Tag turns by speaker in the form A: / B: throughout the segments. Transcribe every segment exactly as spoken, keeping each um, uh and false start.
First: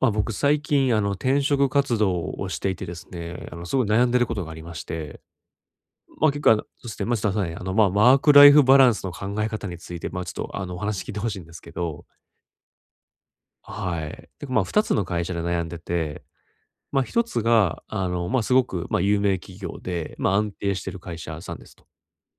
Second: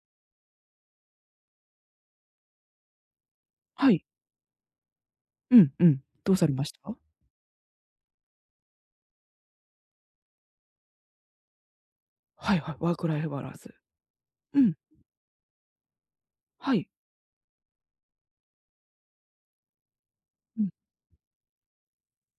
A: まあ、僕最近、あの、転職活動をしていてですね、あの、すごい
B: はい。
A: 悩んでることがありまして、
B: うんうん。
A: ま、
B: どう
A: 結
B: さ
A: 構、
B: れ
A: あの、
B: まし
A: そ
B: た？
A: して、ま、ちょっとね、あの、ま、ワークライフバランスの考え方について、ま、ちょっと、あの、お話聞いてほしいんですけど、
B: はいはい、ワークライフバランス。
A: はい。で
B: う
A: まあ
B: ん、
A: ふたつの会社で悩んでて、
B: はい。
A: ま、ひとつが、あの、ま、すごく、ま、有名企業で、ま、安
B: うん、
A: 定してる会社さんですと。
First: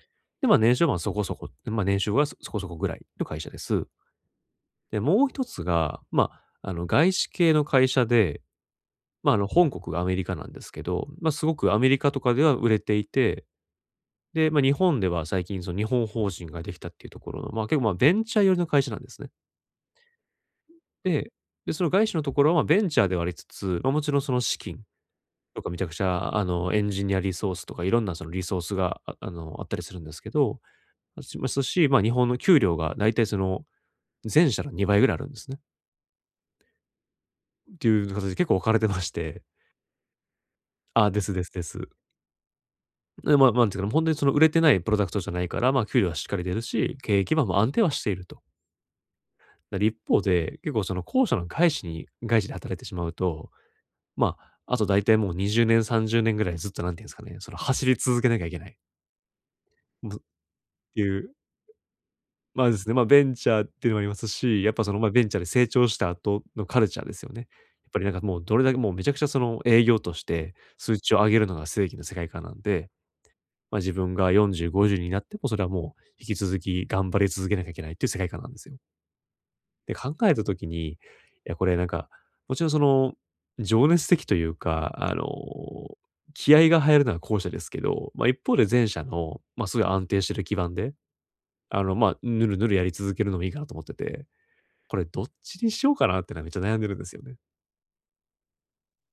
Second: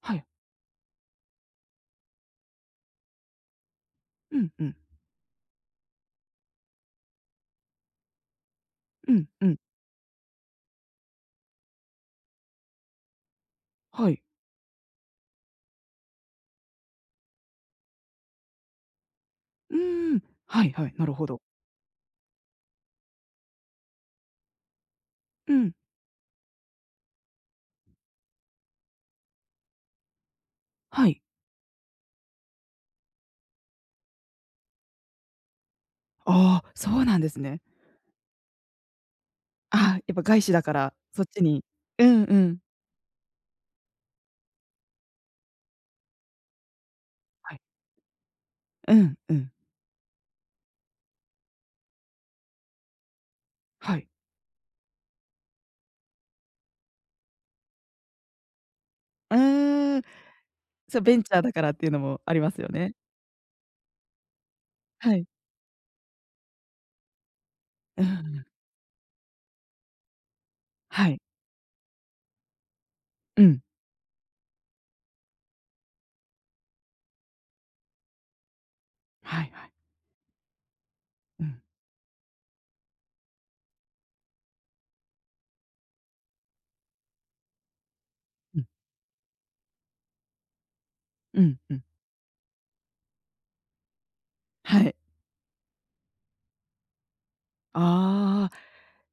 B: はい。
A: で、ま、年収は、まそこそこ、ま、年収はそそこそこぐらいの会社です。
B: うんうん。
A: で、もうひとつが、まあ、あの、外資系の会社で、
B: うん
A: まあ、あの、
B: うん。
A: 本国がアメリカなんですけど、まあ、すごくアメリカとかでは売れていて、
B: はい。
A: で、まあ、日本では最近その日本法人ができたっていうところの、まあ、結構、まあ、ベンチャー寄りの会社なんですね。
B: うーん。はいはい、なるほ
A: で、
B: ど。
A: で、その外資のところはまあベンチャーではありつつ、まあ、もちろんその資金
B: う
A: とか
B: ん、
A: めちゃくちゃ、あの、エンジニアリソースとかいろんなそのリソースが、ああの、あったりするんですけど、
B: はい。
A: しますし、まあ、日本の給料が大体その、全社のにばいぐらいあるんですね。
B: ああ、そうなんですね。
A: っていう形で結構置かれてまして。
B: ああ、やっぱ外資だから、
A: あ、で
B: そっ
A: す
B: ち
A: ですで
B: に。
A: す。
B: うんうん。
A: で、まあ、なんていうかな、ほにその売れてないプロダクトじゃないから、まあ、給料はしっかり出るし、経営基盤
B: は
A: も
B: い。
A: 安定はしていると。
B: うんうん。
A: だから一方で、結構その後者の外資に外資で働いてしまうと、
B: はい。
A: まあ、あと大体もうにじゅうねん、さんじゅうねんぐらいずっとなんていうんですかね、その走り続けなきゃいけない、
B: うーん、
A: もうっ
B: そ
A: て
B: う、ベ
A: い
B: ンチ
A: う、
B: ャーだからっていうのもありますよ
A: ま、です
B: ね。
A: ね、ま、ベンチャーっていうのもありますし、やっぱその、ま、
B: は
A: ベ
B: い。
A: ンチャーで成長した後のカルチャーですよね。やっぱ
B: う
A: りなんかもう
B: ん、
A: どれだけもうめちゃくちゃその営業として数
B: は
A: 値を
B: い。
A: 上げるのが正義の世界観なんで、
B: うん。
A: まあ、自分がよんじゅう、ごじゅうになっても、それはもう引き続き頑張り続けなきゃいけないっていう世界観なんですよ。
B: はいはい。
A: で、考えた時に、い
B: う
A: や、
B: ん、
A: これなんか、もちろんその、情熱的というか、あの、気合が入るのは後者ですけど、まあ、一方
B: う
A: で
B: ん、
A: 前者の、まあ、すごい安定してる基盤で、
B: うんう
A: あ
B: ん。
A: の、まあ、ぬるぬるやり続けるのもいいかなと思ってて、
B: はい。
A: これどっちにしようかなってのはめっちゃ悩んでるんですよね。
B: ああ。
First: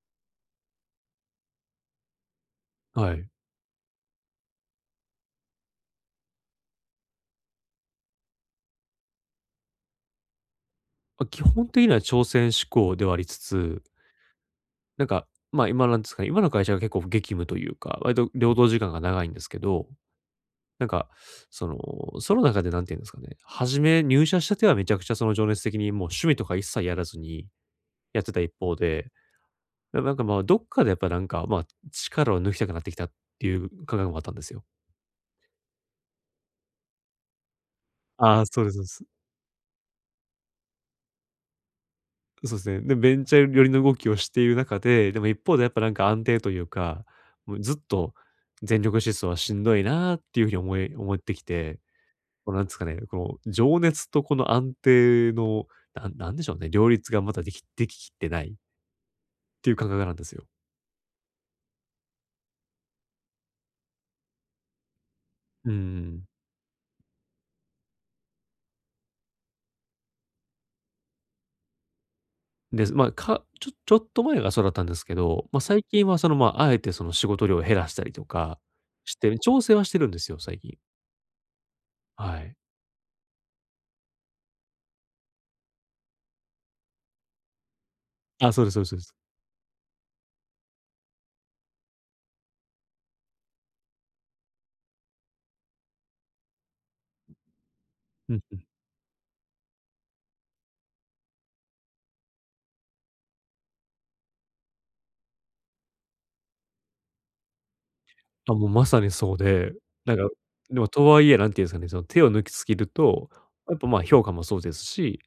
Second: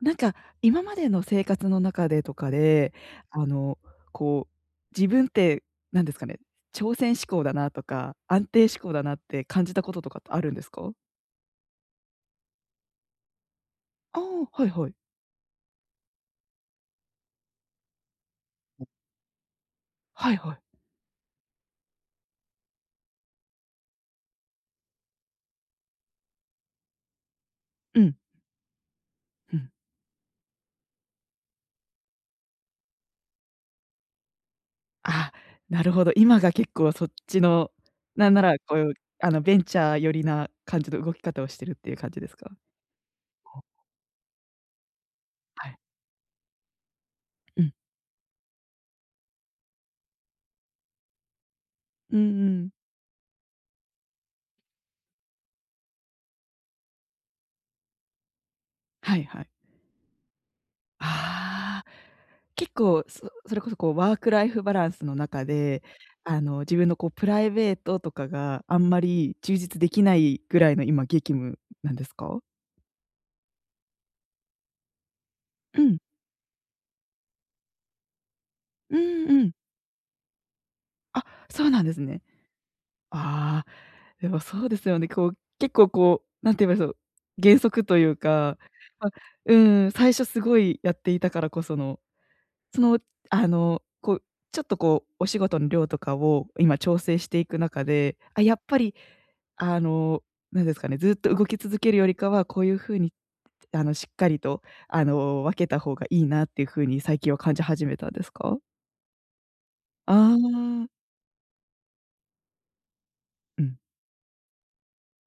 B: なんか、今までの生活の中でとかで、
A: はい。
B: あの、こう、自分って何ですかね、挑戦志向だなとか、安定志向だなって感じたこととかってあるんですか？
A: ま、基本的には挑戦志向ではありつつ、
B: ああ、はいはい。
A: なんか、まあ、今なんですかね、今の会社が結構激務というか、割と労働時間が長いんですけど、
B: はいはい。
A: なんか、その、その中でなんていうんですかね、初め入社したてはめちゃくちゃその情熱的にもう趣味とか一切やらずに
B: うん、
A: やってた一方で、
B: うん。
A: ななんかまあ、どっかでやっぱなんか、まあ、力を抜きたくなってきたっていう感覚もあったんですよ。
B: ああ、なるほど。今が結構そっちの、なん
A: あ
B: な
A: あ、
B: ら
A: そうです、
B: こ
A: そうで
B: う、
A: す。
B: あの、ベンチャー寄りな感じの動き方をしてるっていう感じですか？
A: そうですね。で、ベンチャー
B: あ、
A: 寄りの動きをしている中で、でも一方でや
B: は
A: っ
B: い。
A: ぱなんか安定というか、もう
B: う
A: ず
B: ん。
A: っと全力疾走はしんどいなーっていうふうに思い、思ってきて、
B: うんう
A: こうなんで
B: ん。
A: すかね、この情熱とこの安定の、なんなんでしょうね、両立がまだできでききってない
B: はいはい。
A: っていう感覚なんですよ。
B: ああ、結構、そそれこそこうワークライフバランスの中
A: う
B: で、
A: ん。
B: あの、自分のこうプライベートとかがあんまり充実できないぐらいの今激務なんですか？
A: で、まあ、かちょちょっと前がそうだったんですけど、まあ、
B: う
A: 最
B: ん。
A: 近はその、まあ、あえてその仕事量を減らしたりとか
B: う
A: し
B: ん
A: て、
B: うん。
A: 調整はしてるんですよ、最近。
B: あ、そうなんですね。
A: はい。
B: ああ、でもそうですよね。こう、結構こう、なんて言えばいいそう、原則という
A: あ、
B: か。
A: そうですそうですそうで
B: あ、
A: す。
B: うん、最初すごいやっていたからこその、その、あの、こう、ちょっとこう、お仕事の量とかを今調整していく中で、
A: うん。
B: あ、やっぱりあの、なんですかね、ずっと動き続けるよりかは、こういう風に、あの、しっかりと、あの、分けた方がいいなっていう風に最近は感じ始めたんです
A: あ、
B: か？
A: もうまさにそうで、な
B: あ
A: んか、でも
B: あ。
A: とはいえ、なんていうんですかね、その手を抜きすぎると、
B: う
A: や
B: ん、
A: っぱ、まあ、評価もそうですし、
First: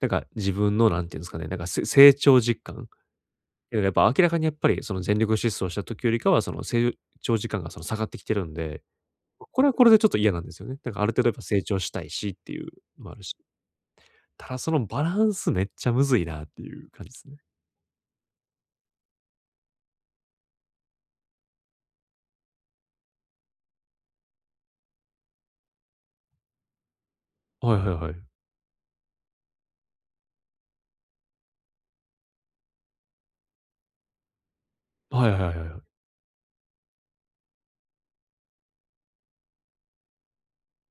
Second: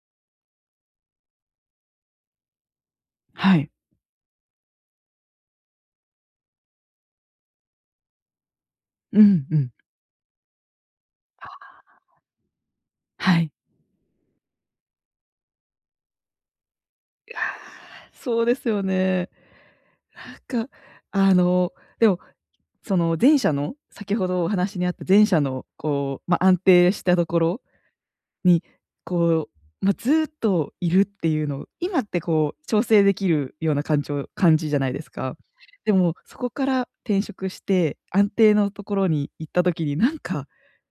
A: なんか自分のなんていうんですかね、なんかせ成長実感、
B: はい。
A: けどやっぱ明らかにやっぱりその全力疾走した時よりかは、その成長時間がその下がってきてるんで、
B: うんう
A: これ
B: ん。
A: はこれでちょっと嫌なんですよね。なんかある程度やっぱ成長したいしっていうのもあるし。
B: はい。
A: ただそのバランスめっちゃむずいなっていう感じですね。
B: そうですよね。なんか、あの、でも、その前者の、先ほどお話にあった前者のこう、ま、安定したところ
A: はいはいはい。
B: に、こう、ま、ずっといるっていうのを今ってこう調整できるようなかんちょ感じじゃないです
A: はい
B: か。
A: はいはいは
B: で
A: い。
B: も、そこから転職して、安定のところに行った時に、なんか、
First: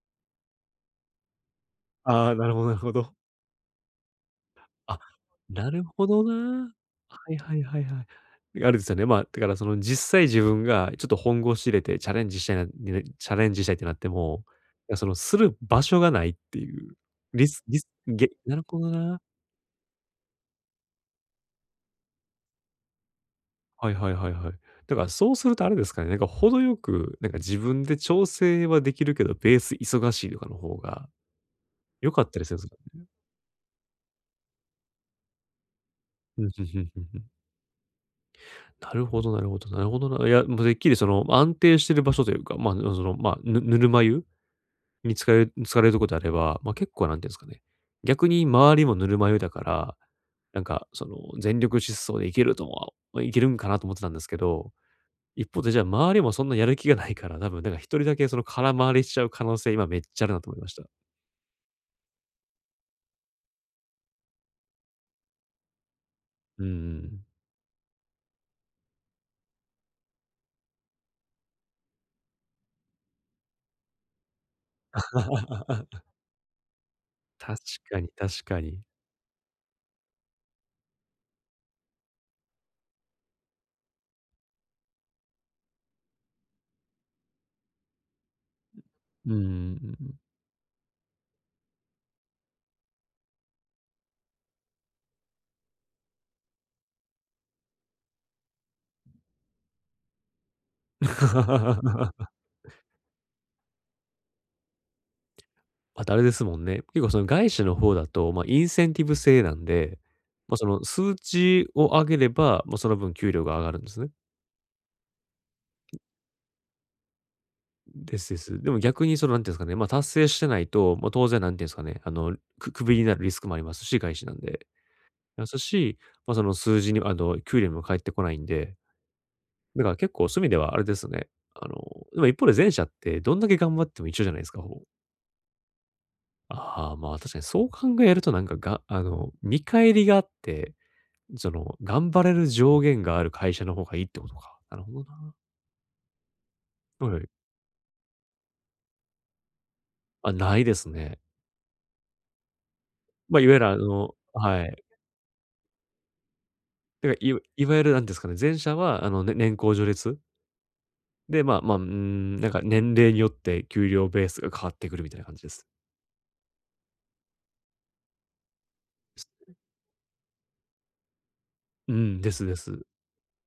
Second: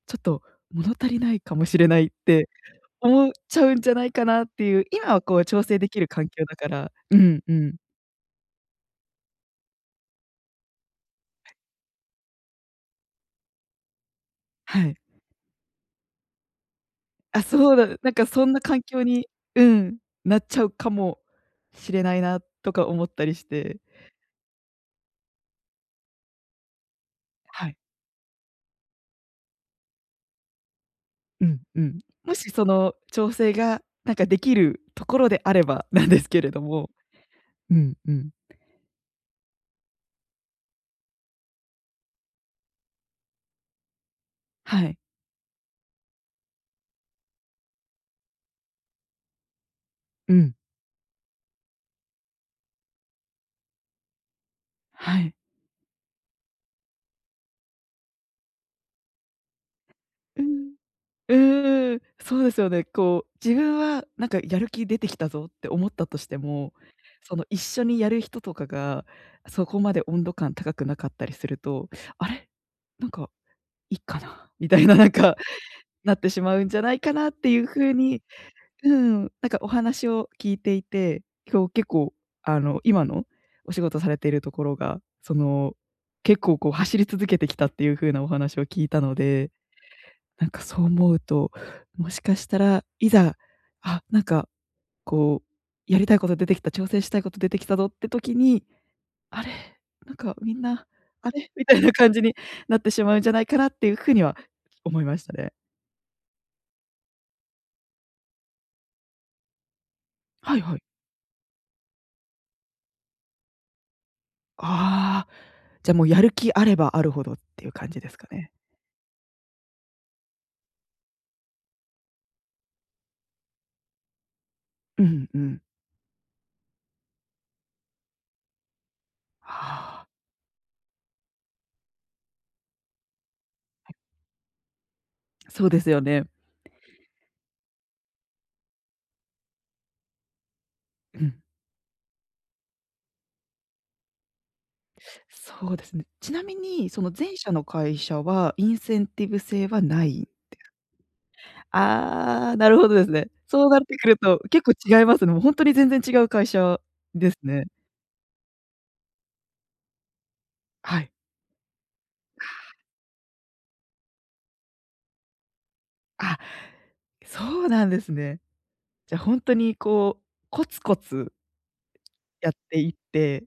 B: ちょっと物足りないかもしれないっ
A: ああ、な
B: て
A: るほどなるほど。
B: 思っちゃうんじゃないかなっていう、
A: あ、
B: 今はこう調
A: な
B: 整
A: る
B: でき
A: ほ
B: る
A: ど
B: 環境だか
A: な。
B: ら。う
A: はい
B: んう
A: はい
B: ん。
A: はいはい。あれですよね、まあ、だからその実際自分がちょっと本腰入れてチャレンジしたいなにねチャレンジしたいってなっても、
B: は
A: い
B: い。
A: や、そのする場所がないっていう、
B: あ、
A: リス
B: そう
A: リス
B: だ、なんか
A: げ
B: そん
A: な
B: な
A: るほ
B: 環
A: ど
B: 境
A: な。
B: にうん、なっちゃうかもしれないなとか思ったりして。
A: はいはいはいはい。だからそうするとあれですかね、なんか程よく、なんか自
B: はい。
A: 分で調整はできるけど、ベース忙しいとかの方が
B: うんうん。
A: 良かっ
B: も
A: たり
B: し
A: するんで
B: そ
A: すか
B: の
A: ね？
B: 調整がなんかできるところであればなんです
A: う
B: け
A: ん、んう
B: れど
A: ん
B: も。
A: うんうん。
B: うんうん。
A: なるほどなるほどなるほどな。いや、もうてっきりその安定してる場所というか、まあ、その、まあ、ぬぬるま湯
B: はい。
A: に疲れ使れるとこであれば、ま、結構なんていうんですかね、逆に周りもぬるま湯だから、
B: うん。
A: なんかその全力疾走でいけるとはま、いけるんかなと思ってたんですけど、
B: はい。
A: 一方でじゃあ周りもそんなやる気がないから、多分なんか一人だけその空回りしちゃう可能性、今めっちゃあるな
B: う
A: と思いまし
B: ん。
A: た。
B: うーん、そうですよね。こう、自分はなんかやる気出てきたぞって思ったとして
A: う
B: も、
A: ん。
B: その一緒にやる人とかが、そこまで温度感高くなかったりすると、あれ、なんかいいかなみたいな、なんか なってしまうんじゃないかなってい
A: 確
B: う風
A: かに
B: に。
A: 確かに。
B: うん、なんかお話を聞いていて、今日結構あの、今のお仕事されているところが、その、結構こう走り続けてきたっていう風なお話を聞いたの
A: う
B: で、
A: ん。
B: なんかそう思うと、もしかしたらいざ、あ、なんかこう、やりたいこと出てきた、挑戦したいこと出てきたぞって時に、あれ、なんかみんな、あれ？みたい な
A: ま
B: 感じ
A: た
B: になってしまうんじゃないかなっていう風には思いましたね。
A: あれですもんね、結構その外資の方だと、ま、インセンティブ制なんで、まあ、
B: はい
A: そ
B: は
A: の
B: い。
A: 数値を上げれば、まあ、その分給料が上がるんですね。
B: ああ。じゃ、もうやる気あればあるほどっていう感じで
A: で
B: すか
A: すで
B: ね。
A: す。でも逆にその、なんていうんですかね、まあ、達成してないと、まあ、当然なんていうんですかね、あの、くクビになるリスクもありますし、外資なんで。
B: うんう
A: ます
B: ん。
A: し、まあ、その数字に、あの、給料にも返ってこないんで、だから
B: は
A: 結構そういう意味ではあれですね。あの、でも一方で前者ってどんだけ頑張っても一緒じゃないですか、ほぼ。
B: あ、そうですよね。
A: ああ、まあ確かにそう考えるとなんかが、あの、見返りがあって、
B: うん。
A: その、頑張れる上限がある会社の方がいいってことか。なるほどな。
B: そうですね。ちなみに、そ
A: はい
B: の
A: はい。
B: 前者の会社はインセンティブ制はない。
A: あ、ないですね。
B: ああ、なるほどですね。
A: まあ、いわゆる
B: そう
A: あ
B: なってく
A: の
B: ると、結
A: は
B: 構
A: い。
B: 違いますね。もうほんとに全然違う会社
A: だから、
B: で
A: い
B: す
A: わい
B: ね。
A: わゆるなんですかね、前者はあの、ね年功序列
B: はい。
A: で、まあまあ、うーん、なんか年齢によって給料ベースが変わってくるみたいな感じです。
B: あ、そうなんですね。じゃ、ほんとにこう、コツコツ
A: うん、です
B: やっ
A: で
B: て
A: す。
B: いって、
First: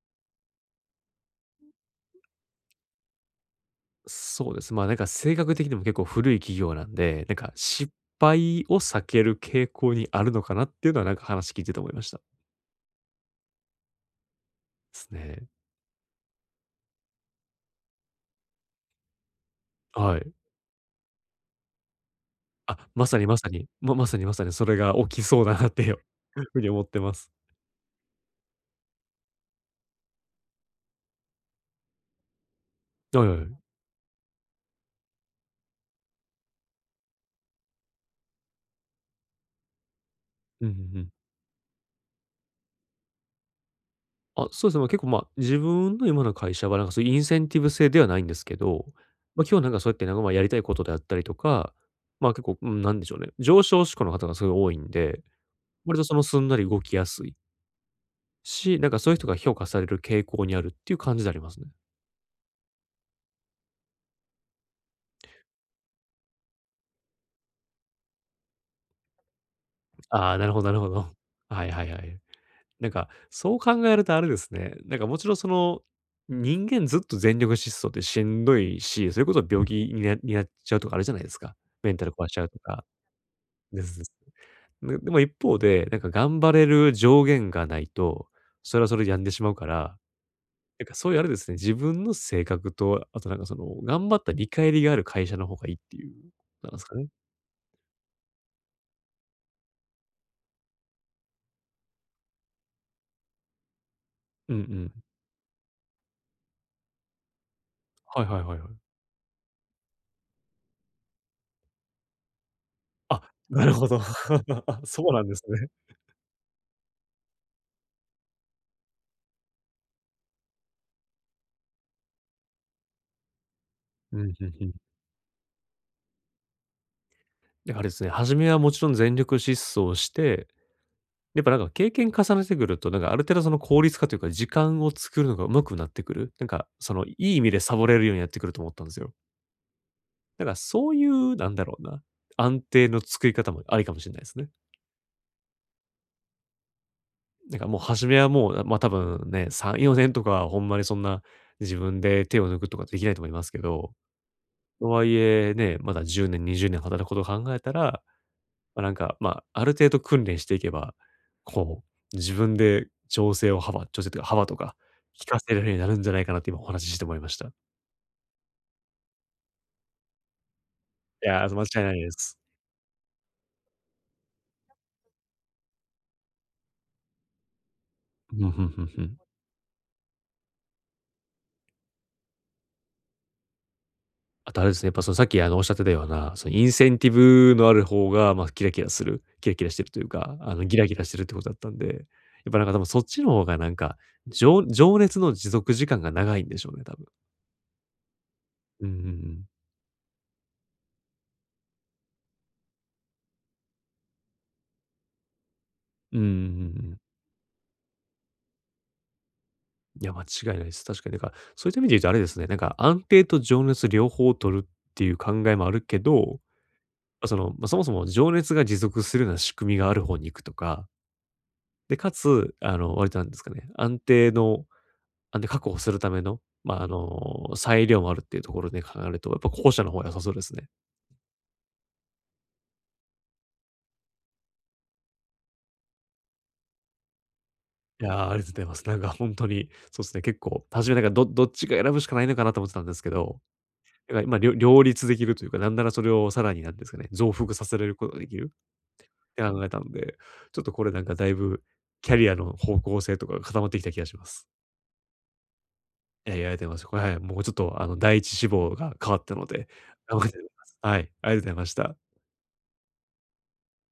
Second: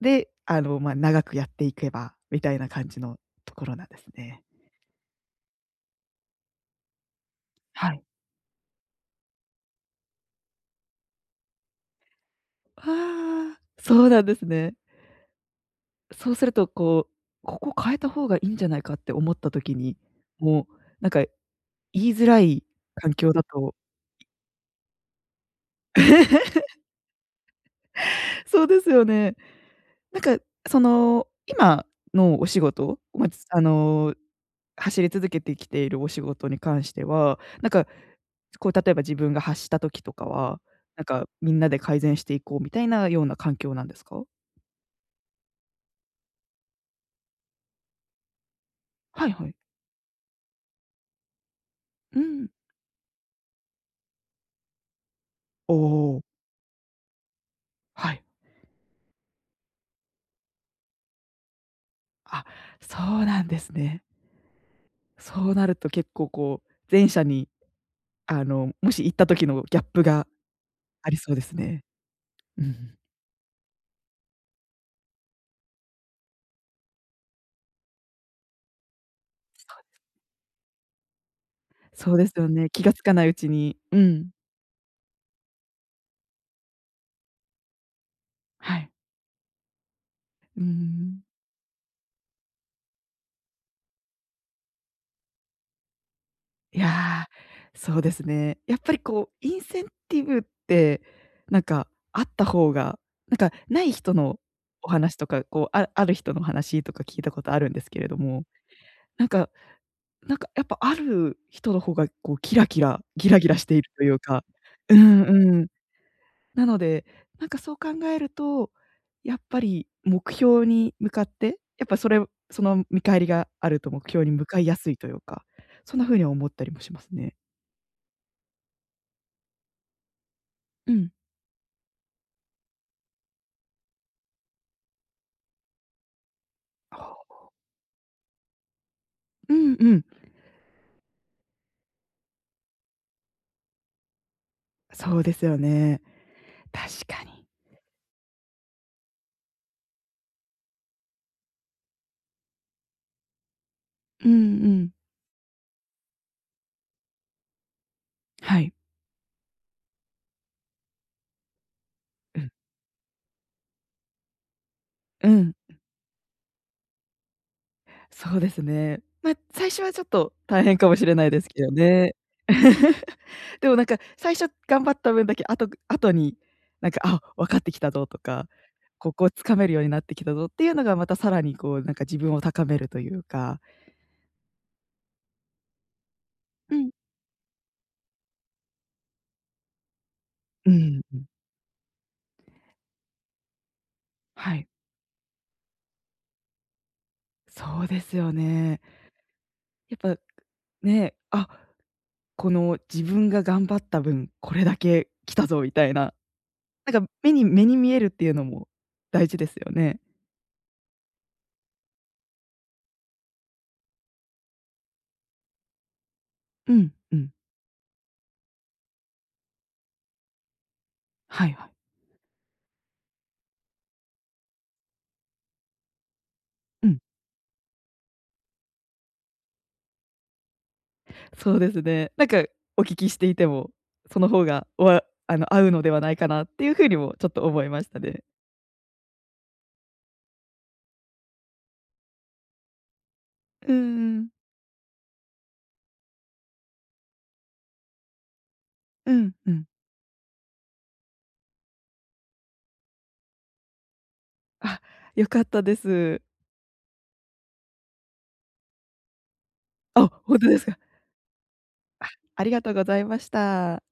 B: で、あの、ま、長くやっていけばみたいな感じのところなんですね。
A: そうです。まあ、なんか性格的にも結構古い企業なんで、なんか失
B: はい。
A: 敗を避ける傾向にあるのかなっていうのはなんか話聞いてて思いました。
B: ああ、そうなんですね。
A: ですね。
B: そうすると、こう、ここ変えた方がいいんじゃないかって思った時に、
A: はい。
B: もう、なんか、言いづらい
A: あ、ま
B: 環
A: さに
B: 境
A: ま
B: だ
A: さに、
B: と。
A: ままさにまさにそれが起きそうだなっていう ふうに思ってます。
B: そうですよね。なんか、その、今のお仕事、
A: はい
B: ま、
A: は
B: つ
A: い。
B: あの、走り続けてきているお仕事に関しては、なんか、こう、例えば自分が発した時とかは、
A: うんうんう
B: なん
A: ん。
B: か、みんなで改善していこうみたいなような環境なんですか？
A: あ、そうですね、まあ、結構、まあ、自分の今の会社はなんかそういうインセンティブ制ではないんですけど、
B: はい
A: まあ、
B: はい。
A: 今日なんかそうやってなんか、ま、やりたいことであったりとか、
B: う
A: ま、あ結
B: ん。
A: 構、うん、なんでしょうね、上昇志向の方がすごい多いんで、
B: お
A: 割とそ
B: お、
A: のすんなり動きやすい
B: はい。
A: し、なんかそういう人が評価される傾向にあるっていう感じでありますね。
B: あ、そうなんですね。そうなると結構こう、前者にあの、もし行った時のギャップが
A: ああ、なるほどなるほ
B: あ
A: ど。
B: りそうで す
A: はいは
B: ね。
A: いはい。
B: う
A: なん
B: ん。
A: か、そう考えるとあれですね、なんかもちろんその、人間ずっと全力疾走ってしんどいし、それこそ病気になになっちゃうとかあるじゃないですか。メンタル
B: そう
A: 壊
B: で
A: し
B: す
A: ちゃ
B: よ
A: うと
B: ね。気
A: か。
B: が付かないうちに
A: で
B: う
A: す
B: ん、
A: ででも一方で、なんか頑張れる上限がないと、
B: は
A: それは
B: い。
A: それで病んでしまうから、
B: うー
A: なんかそういう
B: ん。
A: あれですね、自分の性格と、あとなんかその、頑張った見返りがある会社の方がいいっていう、なんで
B: い
A: すかね。
B: や、そうですね。やっぱりこう、インセンティブって、なんかあった方が、なんかない人の
A: うんう
B: お
A: ん。
B: 話とか、こう、あある人の話とか聞いたことあるんですけれど
A: はいはい
B: も、
A: はいはい。
B: なんかなんかやっぱある人の方がこうキラキラ、
A: あ、
B: ギラギラ
A: な
B: し
A: る
B: てい
A: ほ
B: る
A: ど。
B: というか。
A: あ、
B: う
A: そうな
B: ん
A: んです
B: う
A: ね。
B: ん。なので、なんかそう考えると、やっぱり目標に向かって、やっぱそれその見返りがあると目
A: うん、う
B: 標に
A: ん
B: 向か
A: う
B: い
A: ん。
B: やすいというか、そんな風には思ったりもしますね。
A: で、あれですね、初めはもちろん全力疾走して、
B: うん。
A: やっぱなんか経験重ねてくると、なんかある程度その効率化というか、時間を作るのが上手くなってくる。なんかその、い
B: ほ
A: い意味でサボれるようになってくると思ったんですよ。
B: ううんうん。
A: だからそういう、なんだろうな、安定の作り方もありかもしれないですね。
B: そうですよね。確かに。
A: なんかもう初めはもう、ま、あ多分ね、さん、よねんとかはほんまにそんな、自分で手を抜くとかできないと思いますけど、
B: うんう
A: と
B: ん。
A: はいえね、まだじゅうねん、にじゅうねん働くことを考えたら、
B: はい。
A: まあ、なんか、まあ、ある程度訓練していけば、こう、自
B: うん。
A: 分で調整を幅調整というか幅とか、
B: う
A: 聞かせ
B: ん。
A: られるようになるんじゃないかなって今お話しして思いました。
B: そうですね。ま、最初はちょっと大変かもしれな
A: い
B: いで
A: や
B: す
A: ー、
B: け
A: 間違
B: ど
A: いないで
B: ね。
A: す。
B: でもなんか、最初頑張った分だけ、あと後に、なんか、あ、分かってきたぞと
A: うん、う
B: か、
A: んうんう
B: こ
A: ん。
B: こを掴めるようになってきたぞっていうのが、またさらにこう、なんか自分を高めるというか。
A: あとあれですね、やっぱそのさっきあのおっしゃってたような、そのイン
B: う
A: セ
B: ん。
A: ンティブのある方が、まあ、キラキラするキラキラしてるというか、まあの
B: う
A: ギラギ
B: ん
A: ラして
B: う
A: るっ
B: ん。
A: てことだったんで、やっぱなんか多分そっちの方がなんか、
B: は
A: 情
B: い。
A: 情熱の持続時間が長いんでしょうね、多分。
B: そうですよね。
A: うんうんうん。
B: やっぱ、ね、あ、この自分が頑張った分、これだけ来たぞみたいな。
A: うんうんうんうん。
B: なんか目に目に見えるっていうのも大事ですよね。
A: いや、間違いないです。確かになんか、そういった意味で言うとあれですね、なんか安定と情熱両方を取るっていう考えもあるけど、
B: うん、う
A: ま
B: ん。
A: その、まあ、そもそも情熱が持続するような仕組みがある方に行くとか、
B: はいはい。
A: で、かつ、あの、割となんですかね、安定のあ、で、確保するための、まあ、あ
B: うん。
A: の、裁量もあるっていうところで考えると、やっぱ後者の方が良さそうですね。
B: そうですね。なんかお聞きしていても、その方が、わあの、合うのではないかなっていう風にもちょっと思いました
A: いや
B: ね。
A: ー、ありがとうございます。なんか本当に、そうですね、結構、初めなんかどどっちか選ぶしかないのかなと思ってたんですけど、
B: うんう
A: なんか
B: ん。
A: 今両両立できるというか、なんならそれをさらになんですかね、増幅させられることができるっ
B: うん
A: て
B: う
A: 考
B: ん。
A: えたんで、ちょっとこれなんかだいぶキャリアの方向性とかが固まってきた気がします。
B: あ、良かったです。
A: いや、いや、ありがとうございます。これ、はい、もうちょっとあの、第一志望が変わったので、
B: あ、
A: 頑張っ
B: ほ
A: て
B: ん
A: み
B: とで
A: ま
B: す
A: す。
B: か。
A: はい、ありがとうございました。
B: ありがとうございました。